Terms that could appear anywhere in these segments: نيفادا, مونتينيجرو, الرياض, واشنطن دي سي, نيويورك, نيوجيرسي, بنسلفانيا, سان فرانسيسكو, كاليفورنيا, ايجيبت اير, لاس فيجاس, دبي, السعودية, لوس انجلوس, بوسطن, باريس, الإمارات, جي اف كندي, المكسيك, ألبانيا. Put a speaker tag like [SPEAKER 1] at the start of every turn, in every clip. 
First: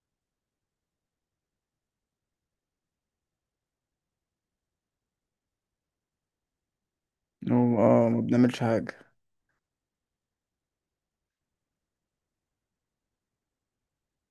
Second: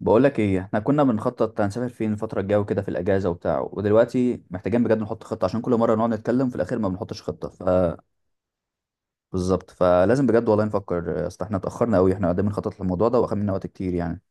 [SPEAKER 1] بقول لك ايه، احنا كنا بنخطط هنسافر فين الفتره الجايه وكده في الاجازه وبتاع، ودلوقتي محتاجين بجد نحط خطه، عشان كل مره نقعد نتكلم في الاخير ما بنحطش خطه. ف
[SPEAKER 2] ما بنعملش حاجة.
[SPEAKER 1] بالظبط، فلازم بجد والله نفكر، اصل احنا اتاخرنا قوي، احنا قاعدين بنخطط للموضوع ده واخد منا وقت كتير يعني.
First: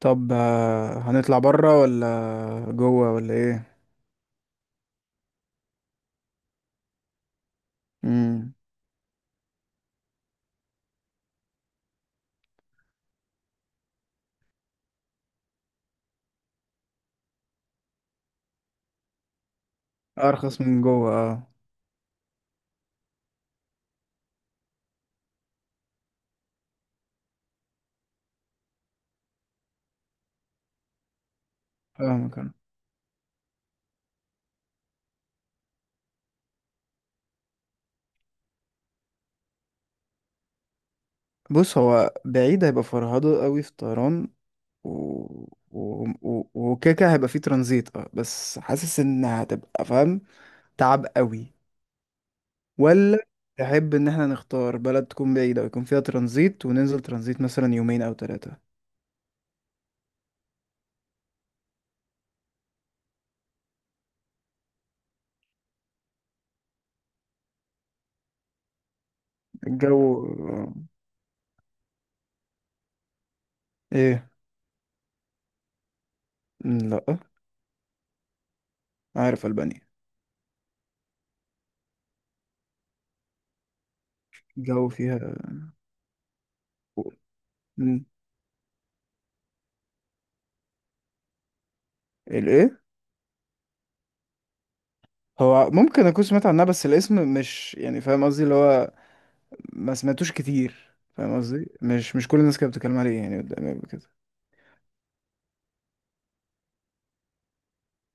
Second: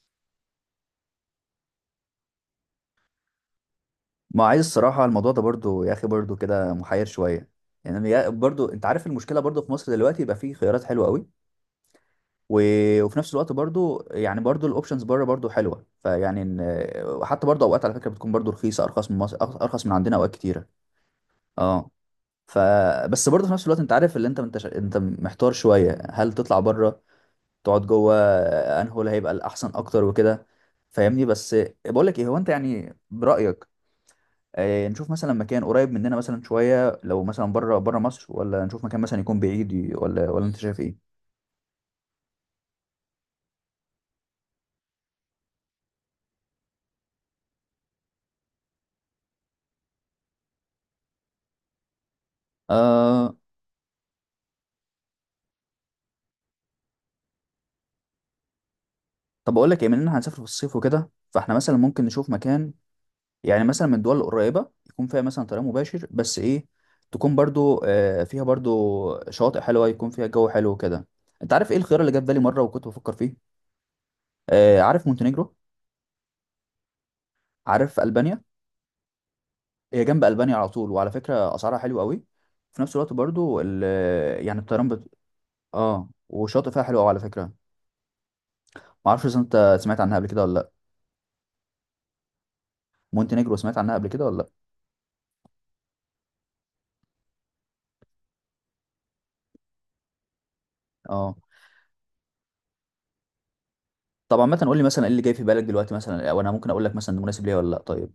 [SPEAKER 2] طب، هنطلع برا ولا جوه ولا ايه؟
[SPEAKER 1] ما عايز الصراحه الموضوع ده برضو يا اخي برضو كده محير شويه.
[SPEAKER 2] امم.
[SPEAKER 1] برضو انت عارف المشكله، برضو في مصر دلوقتي يبقى فيه خيارات حلوه قوي. و... وفي نفس الوقت برضو يعني برضو الاوبشنز بره برضو حلوه، وحتى برضو اوقات على فكره بتكون برضو رخيصه، ارخص من مصر، ارخص من عندنا اوقات
[SPEAKER 2] ارخص
[SPEAKER 1] كتيره.
[SPEAKER 2] من جوه اه.
[SPEAKER 1] اه. ف بس برضه في نفس الوقت انت عارف اللي انت محتار شويه، هل تطلع بره تقعد جوه؟ انهو اللي هيبقى الاحسن اكتر وكده؟ فاهمني بس. بقول لك ايه، هو
[SPEAKER 2] فاهمك
[SPEAKER 1] انت
[SPEAKER 2] انا.
[SPEAKER 1] يعني برايك، نشوف مثلا مكان قريب مننا مثلا شويه، لو مثلا بره مصر، ولا نشوف مكان مثلا يكون بعيد، ولا انت شايف ايه؟
[SPEAKER 2] بص، هو بعيد هيبقى فرهضة قوي في الطيران. و... وكيكة هيبقى فيه ترانزيت اه، بس حاسس ان هتبقى فاهم تعب قوي. ولا
[SPEAKER 1] آه.
[SPEAKER 2] تحب ان احنا نختار بلد تكون بعيدة ويكون فيها ترانزيت وننزل ترانزيت مثلا يومين او 3؟
[SPEAKER 1] طب اقول لك ايه، مننا هنسافر في الصيف وكده، فاحنا مثلا ممكن نشوف مكان، يعني مثلا من الدول القريبة، يكون فيها مثلا طريق مباشر، بس ايه، تكون برضو فيها برضو شواطئ حلوة،
[SPEAKER 2] الجو،
[SPEAKER 1] يكون فيها جو
[SPEAKER 2] آه،
[SPEAKER 1] حلو كده. انت عارف ايه الخيار اللي جه في بالي مرة وكنت بفكر فيه؟
[SPEAKER 2] ايه؟
[SPEAKER 1] عارف مونتينيجرو؟
[SPEAKER 2] مم، لا.
[SPEAKER 1] عارف ألبانيا؟
[SPEAKER 2] عارف ألبانيا.
[SPEAKER 1] هي جنب ألبانيا على طول، وعلى فكرة أسعارها حلوة قوي. في نفس الوقت برضو يعني
[SPEAKER 2] الجو فيها.
[SPEAKER 1] اه، وشاطئ فيها حلو قوي على فكرة. ما اعرفش اذا انت سمعت عنها قبل كده ولا لا؟
[SPEAKER 2] الايه؟
[SPEAKER 1] مونتينيجرو، سمعت عنها قبل كده ولا لا؟
[SPEAKER 2] هو ممكن اكون سمعت عنها بس الاسم مش يعني فاهم قصدي اللي هو ما سمعتوش كتير،
[SPEAKER 1] اه.
[SPEAKER 2] فاهم قصدي، مش مش كل الناس كانت بتتكلم عليه يعني قدامي قبل كده.
[SPEAKER 1] طبعا، مثلا قول لي مثلا ايه اللي جاي في بالك دلوقتي مثلا، وانا ممكن اقول لك مثلا ده مناسب ليا ولا لا، طيب؟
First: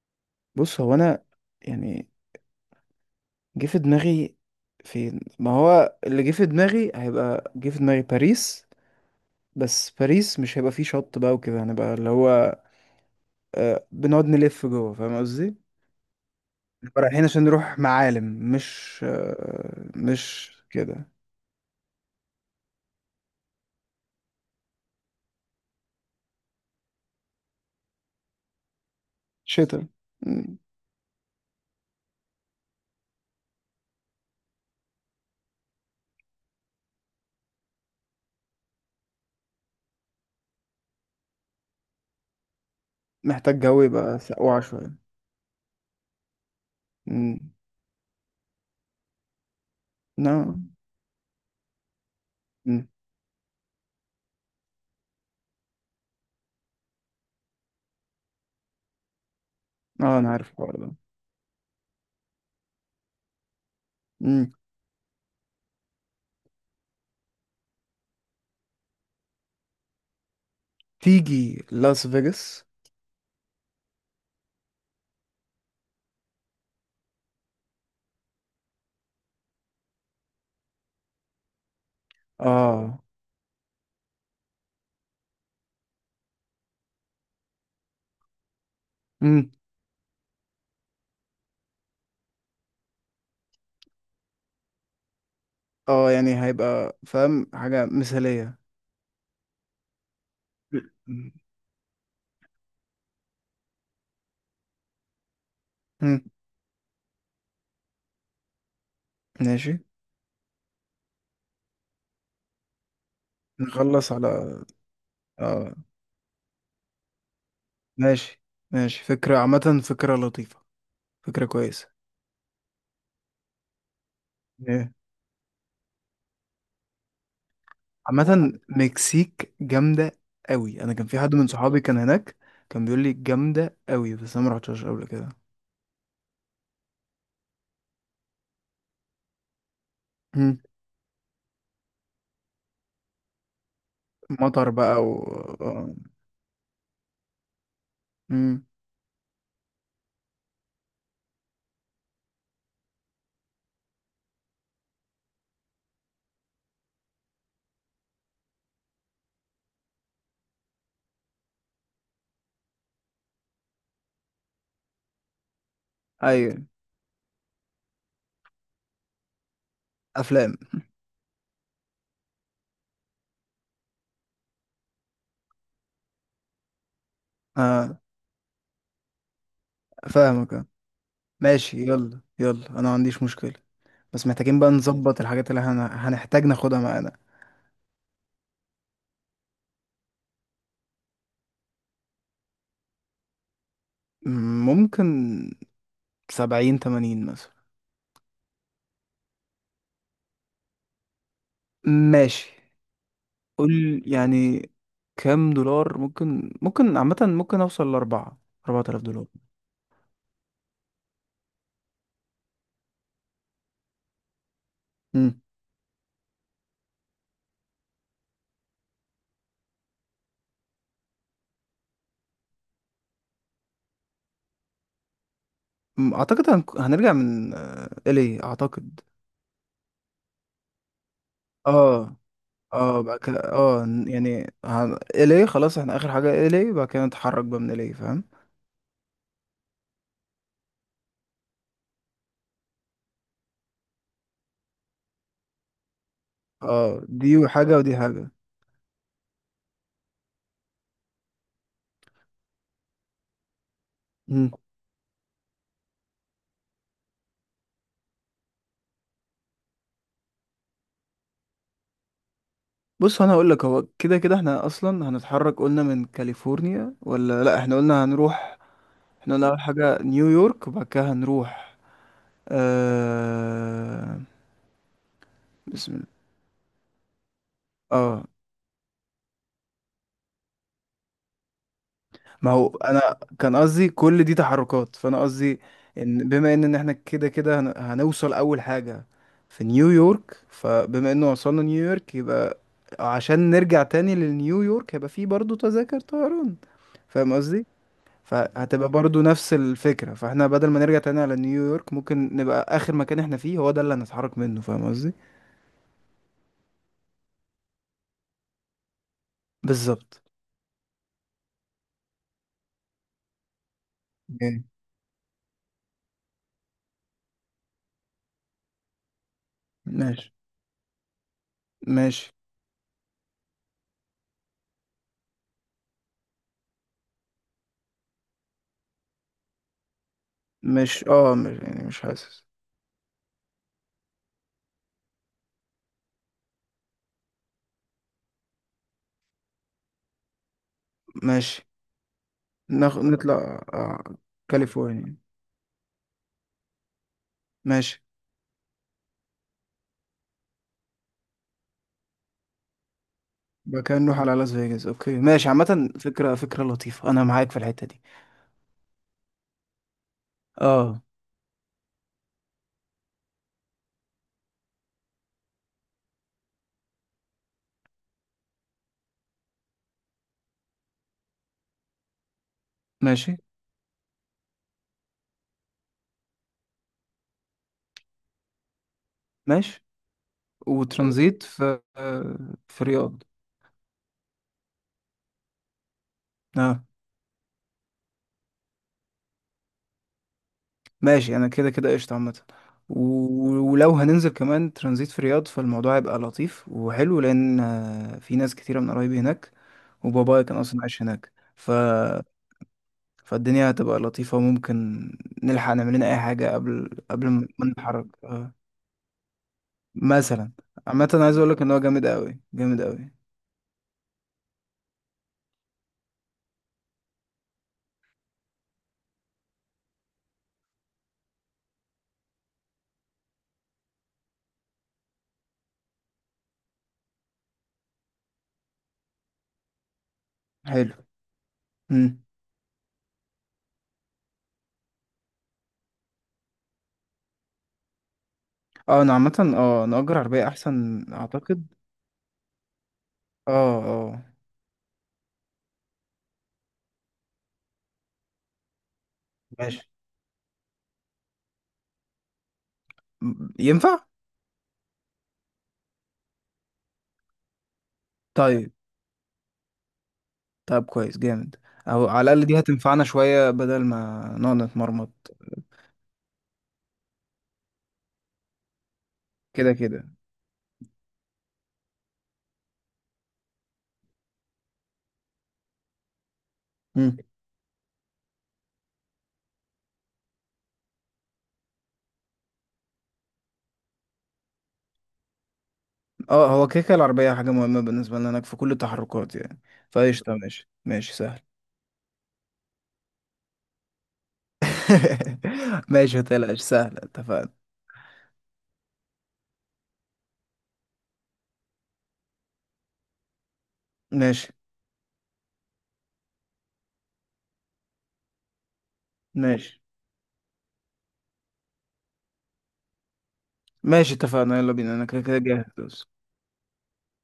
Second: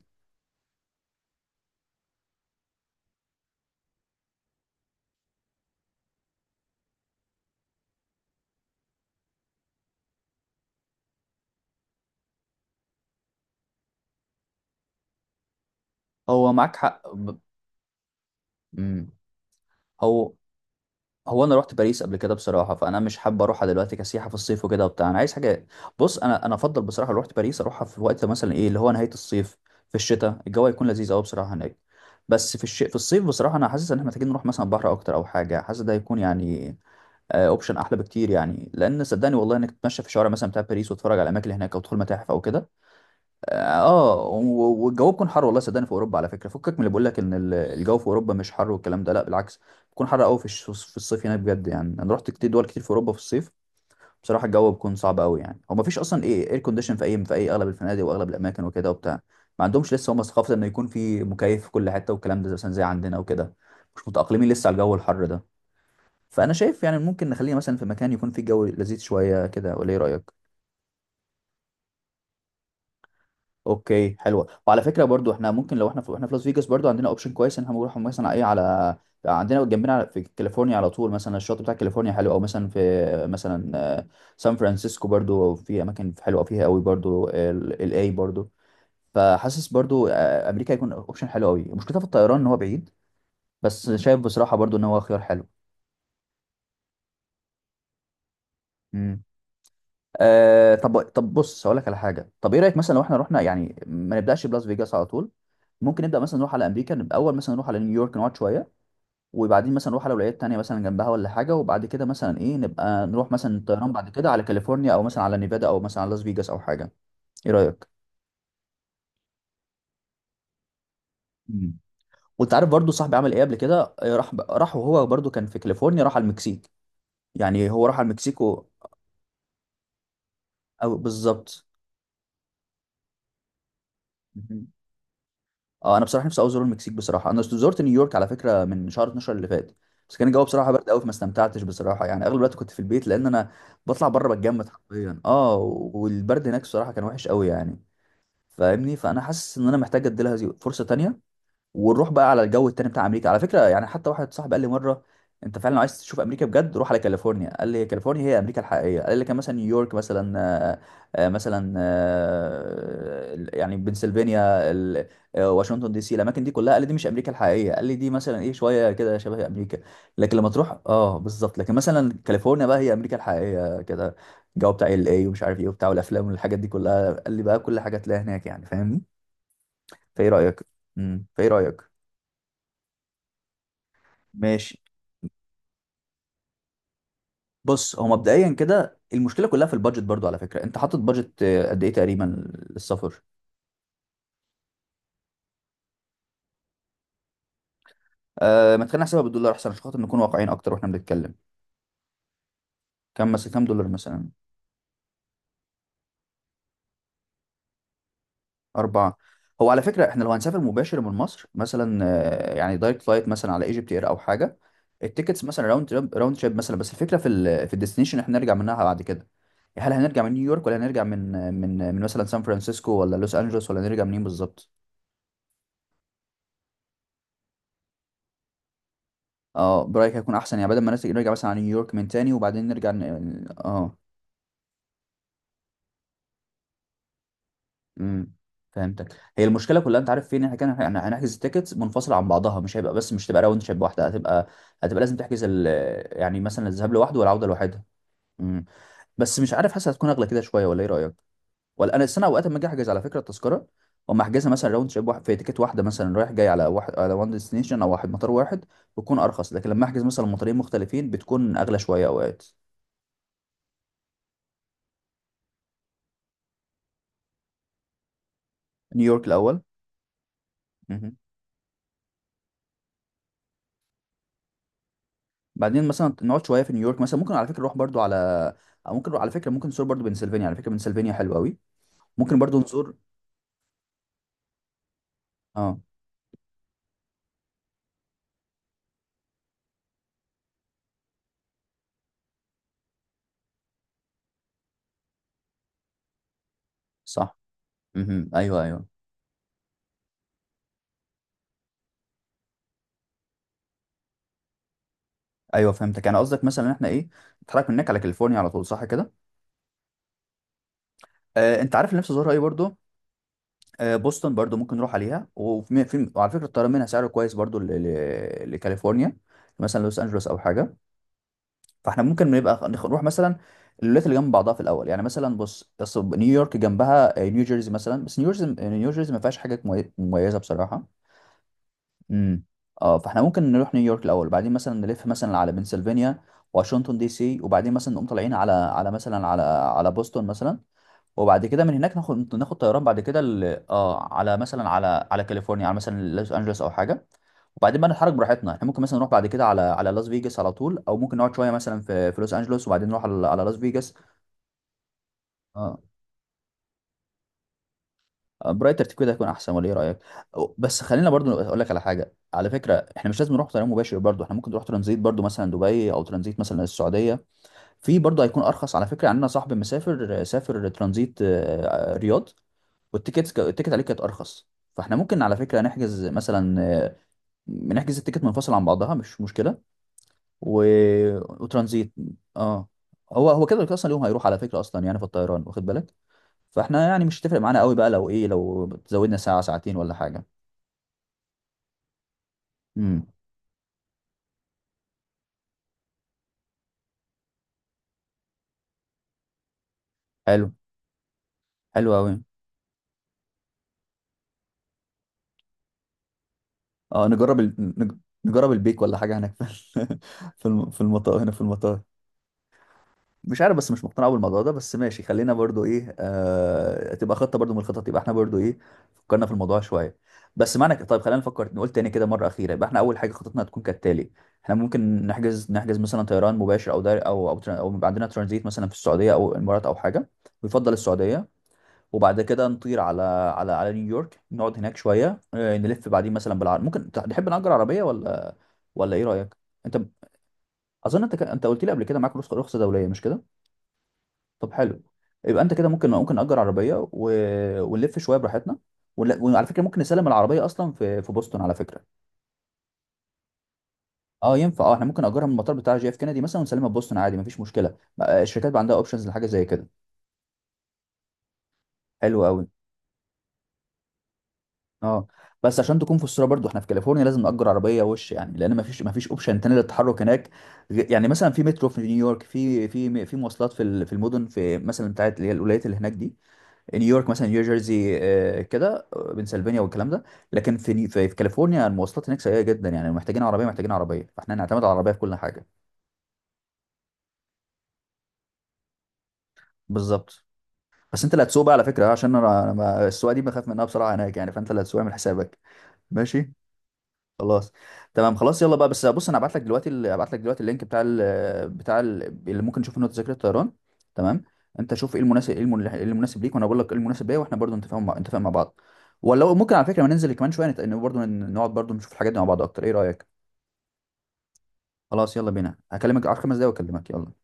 [SPEAKER 2] بص، هو انا يعني جه في دماغي فين. ما هو اللي جه في دماغي هيبقى جه في دماغي باريس. بس باريس مش هيبقى فيه شط بقى وكده، هنبقى اللي هو بنقعد نلف جوه، فاهم قصدي.
[SPEAKER 1] هو معاك حق
[SPEAKER 2] نبقى رايحين
[SPEAKER 1] ب...
[SPEAKER 2] عشان نروح معالم، مش
[SPEAKER 1] مم.
[SPEAKER 2] آه،
[SPEAKER 1] هو
[SPEAKER 2] مش كده.
[SPEAKER 1] انا رحت باريس قبل كده بصراحه، فانا مش حابب اروحها دلوقتي كسياحه في الصيف وكده وبتاع، انا عايز حاجه. بص، انا افضل بصراحه، لو رحت باريس اروحها في وقت مثلا ايه اللي هو نهايه الصيف،
[SPEAKER 2] شتا.
[SPEAKER 1] في الشتاء
[SPEAKER 2] مم.
[SPEAKER 1] الجو هيكون لذيذ قوي بصراحه هناك. بس في الصيف بصراحه انا حاسس ان احنا محتاجين نروح مثلا بحر اكتر او حاجه. حاسس ده هيكون يعني اوبشن احلى بكتير، يعني لان صدقني والله انك تتمشى في شوارع مثلا بتاع باريس، وتتفرج على الاماكن اللي هناك، او تدخل متاحف او كده. اه.
[SPEAKER 2] محتاج جو يبقى سقوعة شوية.
[SPEAKER 1] والجو بيكون حر والله، صدقني في اوروبا على فكره. فكك من اللي بيقول لك ان
[SPEAKER 2] مم.
[SPEAKER 1] الجو في اوروبا مش حر والكلام ده، لا بالعكس، بيكون حر قوي
[SPEAKER 2] لا.
[SPEAKER 1] في الصيف هناك بجد. يعني انا رحت كتير دول كتير
[SPEAKER 2] مم.
[SPEAKER 1] في اوروبا في الصيف، بصراحه الجو بيكون صعب قوي. يعني هو ما فيش اصلا ايه اير كونديشن في اي، في اي اغلب الفنادق واغلب الاماكن وكده وبتاع. ما عندهمش لسه
[SPEAKER 2] اه،
[SPEAKER 1] هم
[SPEAKER 2] انا عارف
[SPEAKER 1] ثقافه انه
[SPEAKER 2] الحوار
[SPEAKER 1] يكون
[SPEAKER 2] ده.
[SPEAKER 1] في مكيف في كل حته والكلام ده، مثلا زي عندنا وكده. مش متاقلمين
[SPEAKER 2] مم.
[SPEAKER 1] لسه على الجو الحر ده. فانا شايف يعني ممكن نخلينا مثلا في مكان يكون فيه جو لذيذ شويه كده، ولا ايه رايك؟
[SPEAKER 2] تيجي لاس فيجاس.
[SPEAKER 1] اوكي، حلوه. وعلى فكره برضو احنا ممكن لو احنا في لاس فيجاس، برضو عندنا اوبشن كويس ان احنا نروح مثلا ايه، على عندنا جنبنا في كاليفورنيا على طول، مثلا الشاطئ بتاع كاليفورنيا حلو، او مثلا في
[SPEAKER 2] اه.
[SPEAKER 1] مثلا آه، سان فرانسيسكو برضو في اماكن حلوه فيها قوي، برضو الاي برضو.
[SPEAKER 2] مم.
[SPEAKER 1] فحاسس برضو امريكا هيكون اوبشن حلو قوي. مشكلتها في الطيران ان هو بعيد، بس شايف بصراحه برضو ان هو خيار
[SPEAKER 2] اه، يعني هيبقى فاهم حاجة مثالية.
[SPEAKER 1] حلو. آه، طب
[SPEAKER 2] مم.
[SPEAKER 1] بص هقول لك على حاجه، طب ايه رايك مثلا لو احنا رحنا، يعني ما نبداش بلاس فيجاس على طول، ممكن نبدا
[SPEAKER 2] مم.
[SPEAKER 1] مثلا نروح على امريكا، نبقى اول مثلا نروح على نيويورك نقعد شويه، وبعدين
[SPEAKER 2] ماشي،
[SPEAKER 1] مثلا نروح على ولايات تانية مثلا جنبها ولا حاجه، وبعد كده مثلا ايه، نبقى نروح مثلا طيران بعد
[SPEAKER 2] نخلص
[SPEAKER 1] كده على
[SPEAKER 2] على
[SPEAKER 1] كاليفورنيا، او مثلا على نيفادا،
[SPEAKER 2] اه
[SPEAKER 1] او مثلا على لاس فيجاس او حاجه. ايه رايك؟
[SPEAKER 2] ماشي. ماشي، فكرة عامة، فكرة لطيفة، فكرة
[SPEAKER 1] مم.
[SPEAKER 2] كويسة.
[SPEAKER 1] وانت عارف برضو صاحبي عمل ايه قبل كده؟ راح
[SPEAKER 2] إيه.
[SPEAKER 1] وهو برضو كان في كاليفورنيا، راح على المكسيك. يعني هو راح على المكسيك
[SPEAKER 2] عامة، مكسيك جامدة قوي. انا
[SPEAKER 1] او
[SPEAKER 2] كان في حد من
[SPEAKER 1] بالظبط.
[SPEAKER 2] صحابي كان هناك، كان بيقول لي جامدة قوي بس انا ما رحتش قبل كده.
[SPEAKER 1] اه انا بصراحه نفسي أوي ازور المكسيك. بصراحه انا زرت نيويورك على فكره من شهر 12 اللي فات، بس كان الجو
[SPEAKER 2] مم.
[SPEAKER 1] بصراحه برد قوي، فما استمتعتش بصراحه. يعني اغلب الوقت كنت في البيت، لان انا بطلع بره بتجمد
[SPEAKER 2] مطر بقى. و
[SPEAKER 1] حرفيا، اه.
[SPEAKER 2] آه.
[SPEAKER 1] والبرد هناك بصراحه كان وحش قوي يعني.
[SPEAKER 2] مم.
[SPEAKER 1] فاهمني، فانا حاسس ان انا محتاج ادي لها فرصه تانية. ونروح بقى على الجو التاني بتاع امريكا على فكره. يعني حتى واحد صاحبي قال لي مره، انت فعلا لو عايز تشوف امريكا بجد روح على كاليفورنيا. قال لي كاليفورنيا هي امريكا الحقيقيه. قال لي كان مثلا نيويورك مثلا مثلا يعني بنسلفانيا واشنطن دي سي، الاماكن دي
[SPEAKER 2] ايوه،
[SPEAKER 1] كلها قال لي دي مش امريكا الحقيقيه. قال لي دي مثلا ايه، شويه كده شبه امريكا. لكن لما
[SPEAKER 2] افلام.
[SPEAKER 1] تروح، اه بالظبط، لكن مثلا كاليفورنيا بقى، هي امريكا الحقيقيه كده، الجو بتاع ال اي ومش عارف ايه وبتاع والافلام والحاجات دي كلها، قال لي بقى كل حاجه
[SPEAKER 2] اه،
[SPEAKER 1] تلاقيها هناك، يعني فاهمني. فايه
[SPEAKER 2] فاهمك،
[SPEAKER 1] رايك؟
[SPEAKER 2] آه.
[SPEAKER 1] فايه
[SPEAKER 2] ماشي،
[SPEAKER 1] رايك؟
[SPEAKER 2] يلا يلا، انا ما عنديش مشكلة. بس محتاجين بقى
[SPEAKER 1] ماشي.
[SPEAKER 2] نظبط الحاجات اللي هنحتاج ناخدها معانا.
[SPEAKER 1] بص، هو مبدئيا كده المشكله كلها في البادجت برضو على فكره. انت حاطط بادجت قد ايه تقريبا للسفر؟
[SPEAKER 2] ممكن. 70 80 مثلا.
[SPEAKER 1] آه، ما تخلينا نحسبها بالدولار احسن، عشان خاطر نكون واقعيين اكتر واحنا بنتكلم.
[SPEAKER 2] ماشي.
[SPEAKER 1] كم مثلا، كم دولار
[SPEAKER 2] قول
[SPEAKER 1] مثلا؟
[SPEAKER 2] يعني كام دولار. ممكن، عامة ممكن اوصل أربعة آلاف
[SPEAKER 1] اربعه.
[SPEAKER 2] دولار
[SPEAKER 1] هو على فكره احنا لو هنسافر مباشر من مصر مثلا، يعني دايركت فلايت مثلا على ايجيبت اير او حاجه،
[SPEAKER 2] مم.
[SPEAKER 1] التيكتس مثلا راوند تريب مثلا، بس الفكره في في الديستنيشن احنا هنرجع منها بعد كده. هل هنرجع من نيويورك، ولا هنرجع من مثلا سان فرانسيسكو، ولا لوس انجلوس، ولا هنرجع منين بالظبط؟
[SPEAKER 2] أعتقد هنرجع من إلي أعتقد.
[SPEAKER 1] اه برايك هيكون احسن، يعني بدل ما نرجع مثلا على نيويورك من
[SPEAKER 2] اه،
[SPEAKER 1] تاني، وبعدين
[SPEAKER 2] اه بقى كده، اه
[SPEAKER 1] اه.
[SPEAKER 2] يعني إلي، خلاص احنا آخر حاجة إلي، بقى كده نتحرك بقى من إلي، فاهم.
[SPEAKER 1] امم. فهمتك. هي المشكله كلها انت عارف فين، احنا كان هنحجز التيكتس منفصله عن بعضها، مش هيبقى بس مش تبقى راوند شيب واحده، هتبقى لازم يعني مثلا الذهاب
[SPEAKER 2] اه،
[SPEAKER 1] لوحده والعوده
[SPEAKER 2] دي حاجة
[SPEAKER 1] لوحدها.
[SPEAKER 2] ودي حاجة.
[SPEAKER 1] امم. بس مش عارف، حاسس هتكون اغلى كده شويه، ولا ايه رايك؟ ولا انا السنه اوقات لما اجي احجز على فكره التذكره، اما احجزها مثلا راوند شيب واحد في تيكت واحده مثلا، رايح جاي على واحد، على وان ديستنيشن، او واحد، مطار واحد، بتكون ارخص. لكن لما احجز مثلا مطارين مختلفين بتكون اغلى شويه اوقات.
[SPEAKER 2] بص انا هقول لك، هو كده كده احنا اصلا هنتحرك. قلنا من كاليفورنيا ولا لا؟ احنا قلنا هنروح.
[SPEAKER 1] نيويورك
[SPEAKER 2] احنا قلنا اول
[SPEAKER 1] الاول.
[SPEAKER 2] حاجه نيويورك وبعد كده
[SPEAKER 1] مهم.
[SPEAKER 2] هنروح. آه...
[SPEAKER 1] بعدين
[SPEAKER 2] بسم الله.
[SPEAKER 1] مثلا نقعد شويه في نيويورك، مثلا ممكن على فكره نروح برضو على،
[SPEAKER 2] اه،
[SPEAKER 1] أو ممكن على فكره ممكن نزور برضو بنسلفانيا، على فكره بنسلفانيا حلوه قوي. ممكن
[SPEAKER 2] ما
[SPEAKER 1] برضو
[SPEAKER 2] هو
[SPEAKER 1] نزور.
[SPEAKER 2] انا كان قصدي كل دي تحركات، فانا قصدي
[SPEAKER 1] اه
[SPEAKER 2] بما إن احنا كده كده هنوصل اول حاجه في نيويورك، فبما انه وصلنا نيويورك يبقى عشان نرجع تاني لنيويورك هيبقى فيه برضه تذاكر طيران، فاهم
[SPEAKER 1] صح.
[SPEAKER 2] قصدي.
[SPEAKER 1] امم، ايوه ايوه.
[SPEAKER 2] فهتبقى برضو نفس الفكرة، فاحنا بدل ما نرجع تاني على نيويورك ممكن نبقى آخر مكان احنا فيه هو ده اللي هنتحرك منه، فاهم قصدي؟
[SPEAKER 1] ايوه فهمتك، انا قصدك مثلا ان احنا ايه، نتحرك من هناك على كاليفورنيا على طول صح كده.
[SPEAKER 2] بالظبط.
[SPEAKER 1] آه. انت عارف اللي نفسي ازورها ايه برضو؟ آه بوسطن، برضو
[SPEAKER 2] يعني،
[SPEAKER 1] ممكن نروح عليها. وفي في وعلى فكره الطيران منها سعره كويس برضو لكاليفورنيا، مثلا لوس انجلوس
[SPEAKER 2] ماشي،
[SPEAKER 1] او حاجه. فاحنا
[SPEAKER 2] ماشي.
[SPEAKER 1] ممكن نبقى نروح مثلا الولايات اللي جنب بعضها في الاول. يعني مثلا بص، أصل نيويورك جنبها نيوجيرسي مثلا، بس نيوجيرسي، ما فيهاش حاجه مميزه بصراحه.
[SPEAKER 2] مش يعني مش
[SPEAKER 1] امم.
[SPEAKER 2] حاسس.
[SPEAKER 1] اه، فاحنا ممكن نروح نيويورك الاول، بعدين مثلا نلف مثلا على بنسلفانيا، واشنطن دي سي، وبعدين مثلا نقوم طالعين على مثلا على بوسطن مثلا، وبعد
[SPEAKER 2] ماشي،
[SPEAKER 1] كده من هناك ناخد طيران بعد كده
[SPEAKER 2] نطلع آه.
[SPEAKER 1] اه على مثلا
[SPEAKER 2] كاليفورنيا.
[SPEAKER 1] على كاليفورنيا، على مثلا لوس انجلوس او حاجه. وبعدين بقى
[SPEAKER 2] ماشي،
[SPEAKER 1] نتحرك براحتنا، احنا ممكن مثلا نروح بعد كده على لاس فيجاس على طول، او ممكن نقعد شويه مثلا في لوس انجلوس، وبعدين نروح على، على لاس
[SPEAKER 2] يبقى
[SPEAKER 1] فيجاس.
[SPEAKER 2] كده نروح على لاس فيجاس. اوكي، ماشي،
[SPEAKER 1] اه.
[SPEAKER 2] عامة، فكرة لطيفة، انا معاك في الحتة دي.
[SPEAKER 1] براي ترتيب كده هيكون احسن، ولا ايه رايك؟ بس
[SPEAKER 2] اه،
[SPEAKER 1] خلينا برضو اقول لك على حاجه، على فكره احنا مش لازم نروح طيران مباشر، برضو احنا ممكن نروح ترانزيت برضو مثلا دبي، او ترانزيت مثلا السعوديه. في برضو هيكون ارخص على فكره، عندنا صاحب مسافر سافر ترانزيت رياض،
[SPEAKER 2] ماشي،
[SPEAKER 1] التيكت عليه كانت ارخص. فاحنا ممكن على فكره نحجز مثلا، آه، نحجز التيكت منفصل عن بعضها مش مشكله.
[SPEAKER 2] ماشي.
[SPEAKER 1] و...
[SPEAKER 2] وترانزيت في
[SPEAKER 1] وترانزيت
[SPEAKER 2] آه،
[SPEAKER 1] اه.
[SPEAKER 2] في رياض.
[SPEAKER 1] هو هو كده كده اصلا اليوم هيروح على فكره اصلا، يعني في الطيران واخد بالك،
[SPEAKER 2] اه،
[SPEAKER 1] فاحنا يعني مش هتفرق معانا قوي بقى لو ايه، لو زودنا ساعه ساعتين ولا حاجه.
[SPEAKER 2] ماشي. انا كده كده قشطة عامة.
[SPEAKER 1] امم.
[SPEAKER 2] ولو هننزل كمان ترانزيت في الرياض، فالموضوع هيبقى لطيف وحلو، لان في ناس كتيرة من قرايبي هناك، وبابايا
[SPEAKER 1] حلو،
[SPEAKER 2] كان اصلا عايش هناك.
[SPEAKER 1] حلو قوي.
[SPEAKER 2] فالدنيا هتبقى لطيفة، وممكن نلحق نعمل لنا اي حاجة قبل
[SPEAKER 1] اه،
[SPEAKER 2] قبل ما ما نتحرك
[SPEAKER 1] نجرب
[SPEAKER 2] آه،
[SPEAKER 1] البيك ولا حاجه هناك في الم... في
[SPEAKER 2] مثلا.
[SPEAKER 1] في
[SPEAKER 2] عامة،
[SPEAKER 1] المطار
[SPEAKER 2] أنا
[SPEAKER 1] هنا،
[SPEAKER 2] عايز
[SPEAKER 1] في
[SPEAKER 2] اقول لك ان هو
[SPEAKER 1] المطار.
[SPEAKER 2] جامد قوي جامد قوي.
[SPEAKER 1] مش عارف، بس مش مقتنع أوي بالموضوع ده، بس ماشي خلينا برضو ايه، آه، تبقى خطه برضو من الخطط، يبقى احنا برضو ايه، فكرنا في الموضوع شويه. بس طيب خلينا نفكر نقول تاني كده مره اخيره، يبقى احنا اول حاجه خطتنا هتكون كالتالي: احنا ممكن نحجز مثلا طيران مباشر، او دار او او يبقى عندنا ترانزيت مثلا في السعوديه، او الامارات، او حاجه، ويفضل
[SPEAKER 2] حلو.
[SPEAKER 1] السعوديه.
[SPEAKER 2] امم.
[SPEAKER 1] وبعد كده نطير على نيويورك، نقعد هناك شويه، نلف بعدين مثلا بالعربيه. ممكن نحب نأجر عربيه، ولا، ولا
[SPEAKER 2] اه،
[SPEAKER 1] ايه
[SPEAKER 2] انا
[SPEAKER 1] رايك؟
[SPEAKER 2] عامة
[SPEAKER 1] انت،
[SPEAKER 2] نأجر عربية
[SPEAKER 1] اظن
[SPEAKER 2] احسن،
[SPEAKER 1] انت انت قلت
[SPEAKER 2] اعتقد.
[SPEAKER 1] لي قبل كده معاك رخصه، رخصة دوليه مش كده؟
[SPEAKER 2] اه، اه،
[SPEAKER 1] طب حلو، يبقى انت كده ممكن، ممكن نأجر عربيه ونلف شويه براحتنا. وعلى فكره ممكن
[SPEAKER 2] ماشي.
[SPEAKER 1] نسلم العربيه اصلا في بوسطن على فكره.
[SPEAKER 2] ينفع.
[SPEAKER 1] اه ينفع، اه احنا ممكن نأجرها من المطار بتاع جي اف كندي مثلا، ونسلمها في بوسطن عادي مفيش مشكله، بقى الشركات بقى
[SPEAKER 2] طيب.
[SPEAKER 1] عندها اوبشنز لحاجه زي كده.
[SPEAKER 2] طب كويس جامد. او
[SPEAKER 1] حلو
[SPEAKER 2] على
[SPEAKER 1] قوي.
[SPEAKER 2] الاقل دي هتنفعنا شويه بدل ما نقعد
[SPEAKER 1] اه.
[SPEAKER 2] نتمرمط.
[SPEAKER 1] بس عشان تكون في الصوره برضو، احنا في كاليفورنيا لازم نأجر عربيه وش، يعني لان مفيش، اوبشن تاني
[SPEAKER 2] كده
[SPEAKER 1] للتحرك
[SPEAKER 2] كده.
[SPEAKER 1] هناك. يعني مثلا في مترو في نيويورك، في مواصلات في المدن في مثلا بتاعت اللي هي الولايات اللي هناك دي، نيويورك
[SPEAKER 2] مم.
[SPEAKER 1] مثلا، نيو جيرسي كده، بنسلفانيا والكلام ده. لكن في ني- في في كاليفورنيا المواصلات هناك سيئه جدا، يعني محتاجين عربيه، محتاجين عربيه، فاحنا هنعتمد على العربيه في كل حاجه.
[SPEAKER 2] اه، هو كده كده العربيه حاجه مهمه بالنسبه لنا هناك في كل التحركات يعني.
[SPEAKER 1] بالظبط.
[SPEAKER 2] فقشطه، ماشي،
[SPEAKER 1] بس انت
[SPEAKER 2] ماشي،
[SPEAKER 1] اللي
[SPEAKER 2] سهل.
[SPEAKER 1] هتسوق بقى على فكره، عشان انا، أنا ما- السواقه دي بخاف منها بصراحه هناك، يعني فانت اللي هتسوق من حسابك.
[SPEAKER 2] ماشي،
[SPEAKER 1] ماشي.
[SPEAKER 2] متقلقش، سهل، اتفقنا.
[SPEAKER 1] خلاص. تمام، خلاص، يلا بقى، بس بص، انا هبعت لك دلوقتي هبعت لك دلوقتي اللينك بتاع ال اللي ممكن نشوف منه تذاكر الطيران، تمام؟
[SPEAKER 2] ماشي.
[SPEAKER 1] انت شوف ايه المناسب، ايه إيه المناسب ليك، وانا بقول لك ايه المناسب ليا، واحنا برضو نتفاهم نتفق مع بعض. ولو ممكن على
[SPEAKER 2] ماشي.
[SPEAKER 1] فكره ما ننزل كمان شويه نت... إن برضو نقعد برضو نشوف الحاجات دي مع بعض اكتر، ايه رايك؟
[SPEAKER 2] ماشي، اتفقنا، يلا بينا، انا
[SPEAKER 1] خلاص،
[SPEAKER 2] كده
[SPEAKER 1] يلا
[SPEAKER 2] كده
[SPEAKER 1] بينا، هكلمك
[SPEAKER 2] جاهز.
[SPEAKER 1] على خمس دقايق واكلمك، يلا.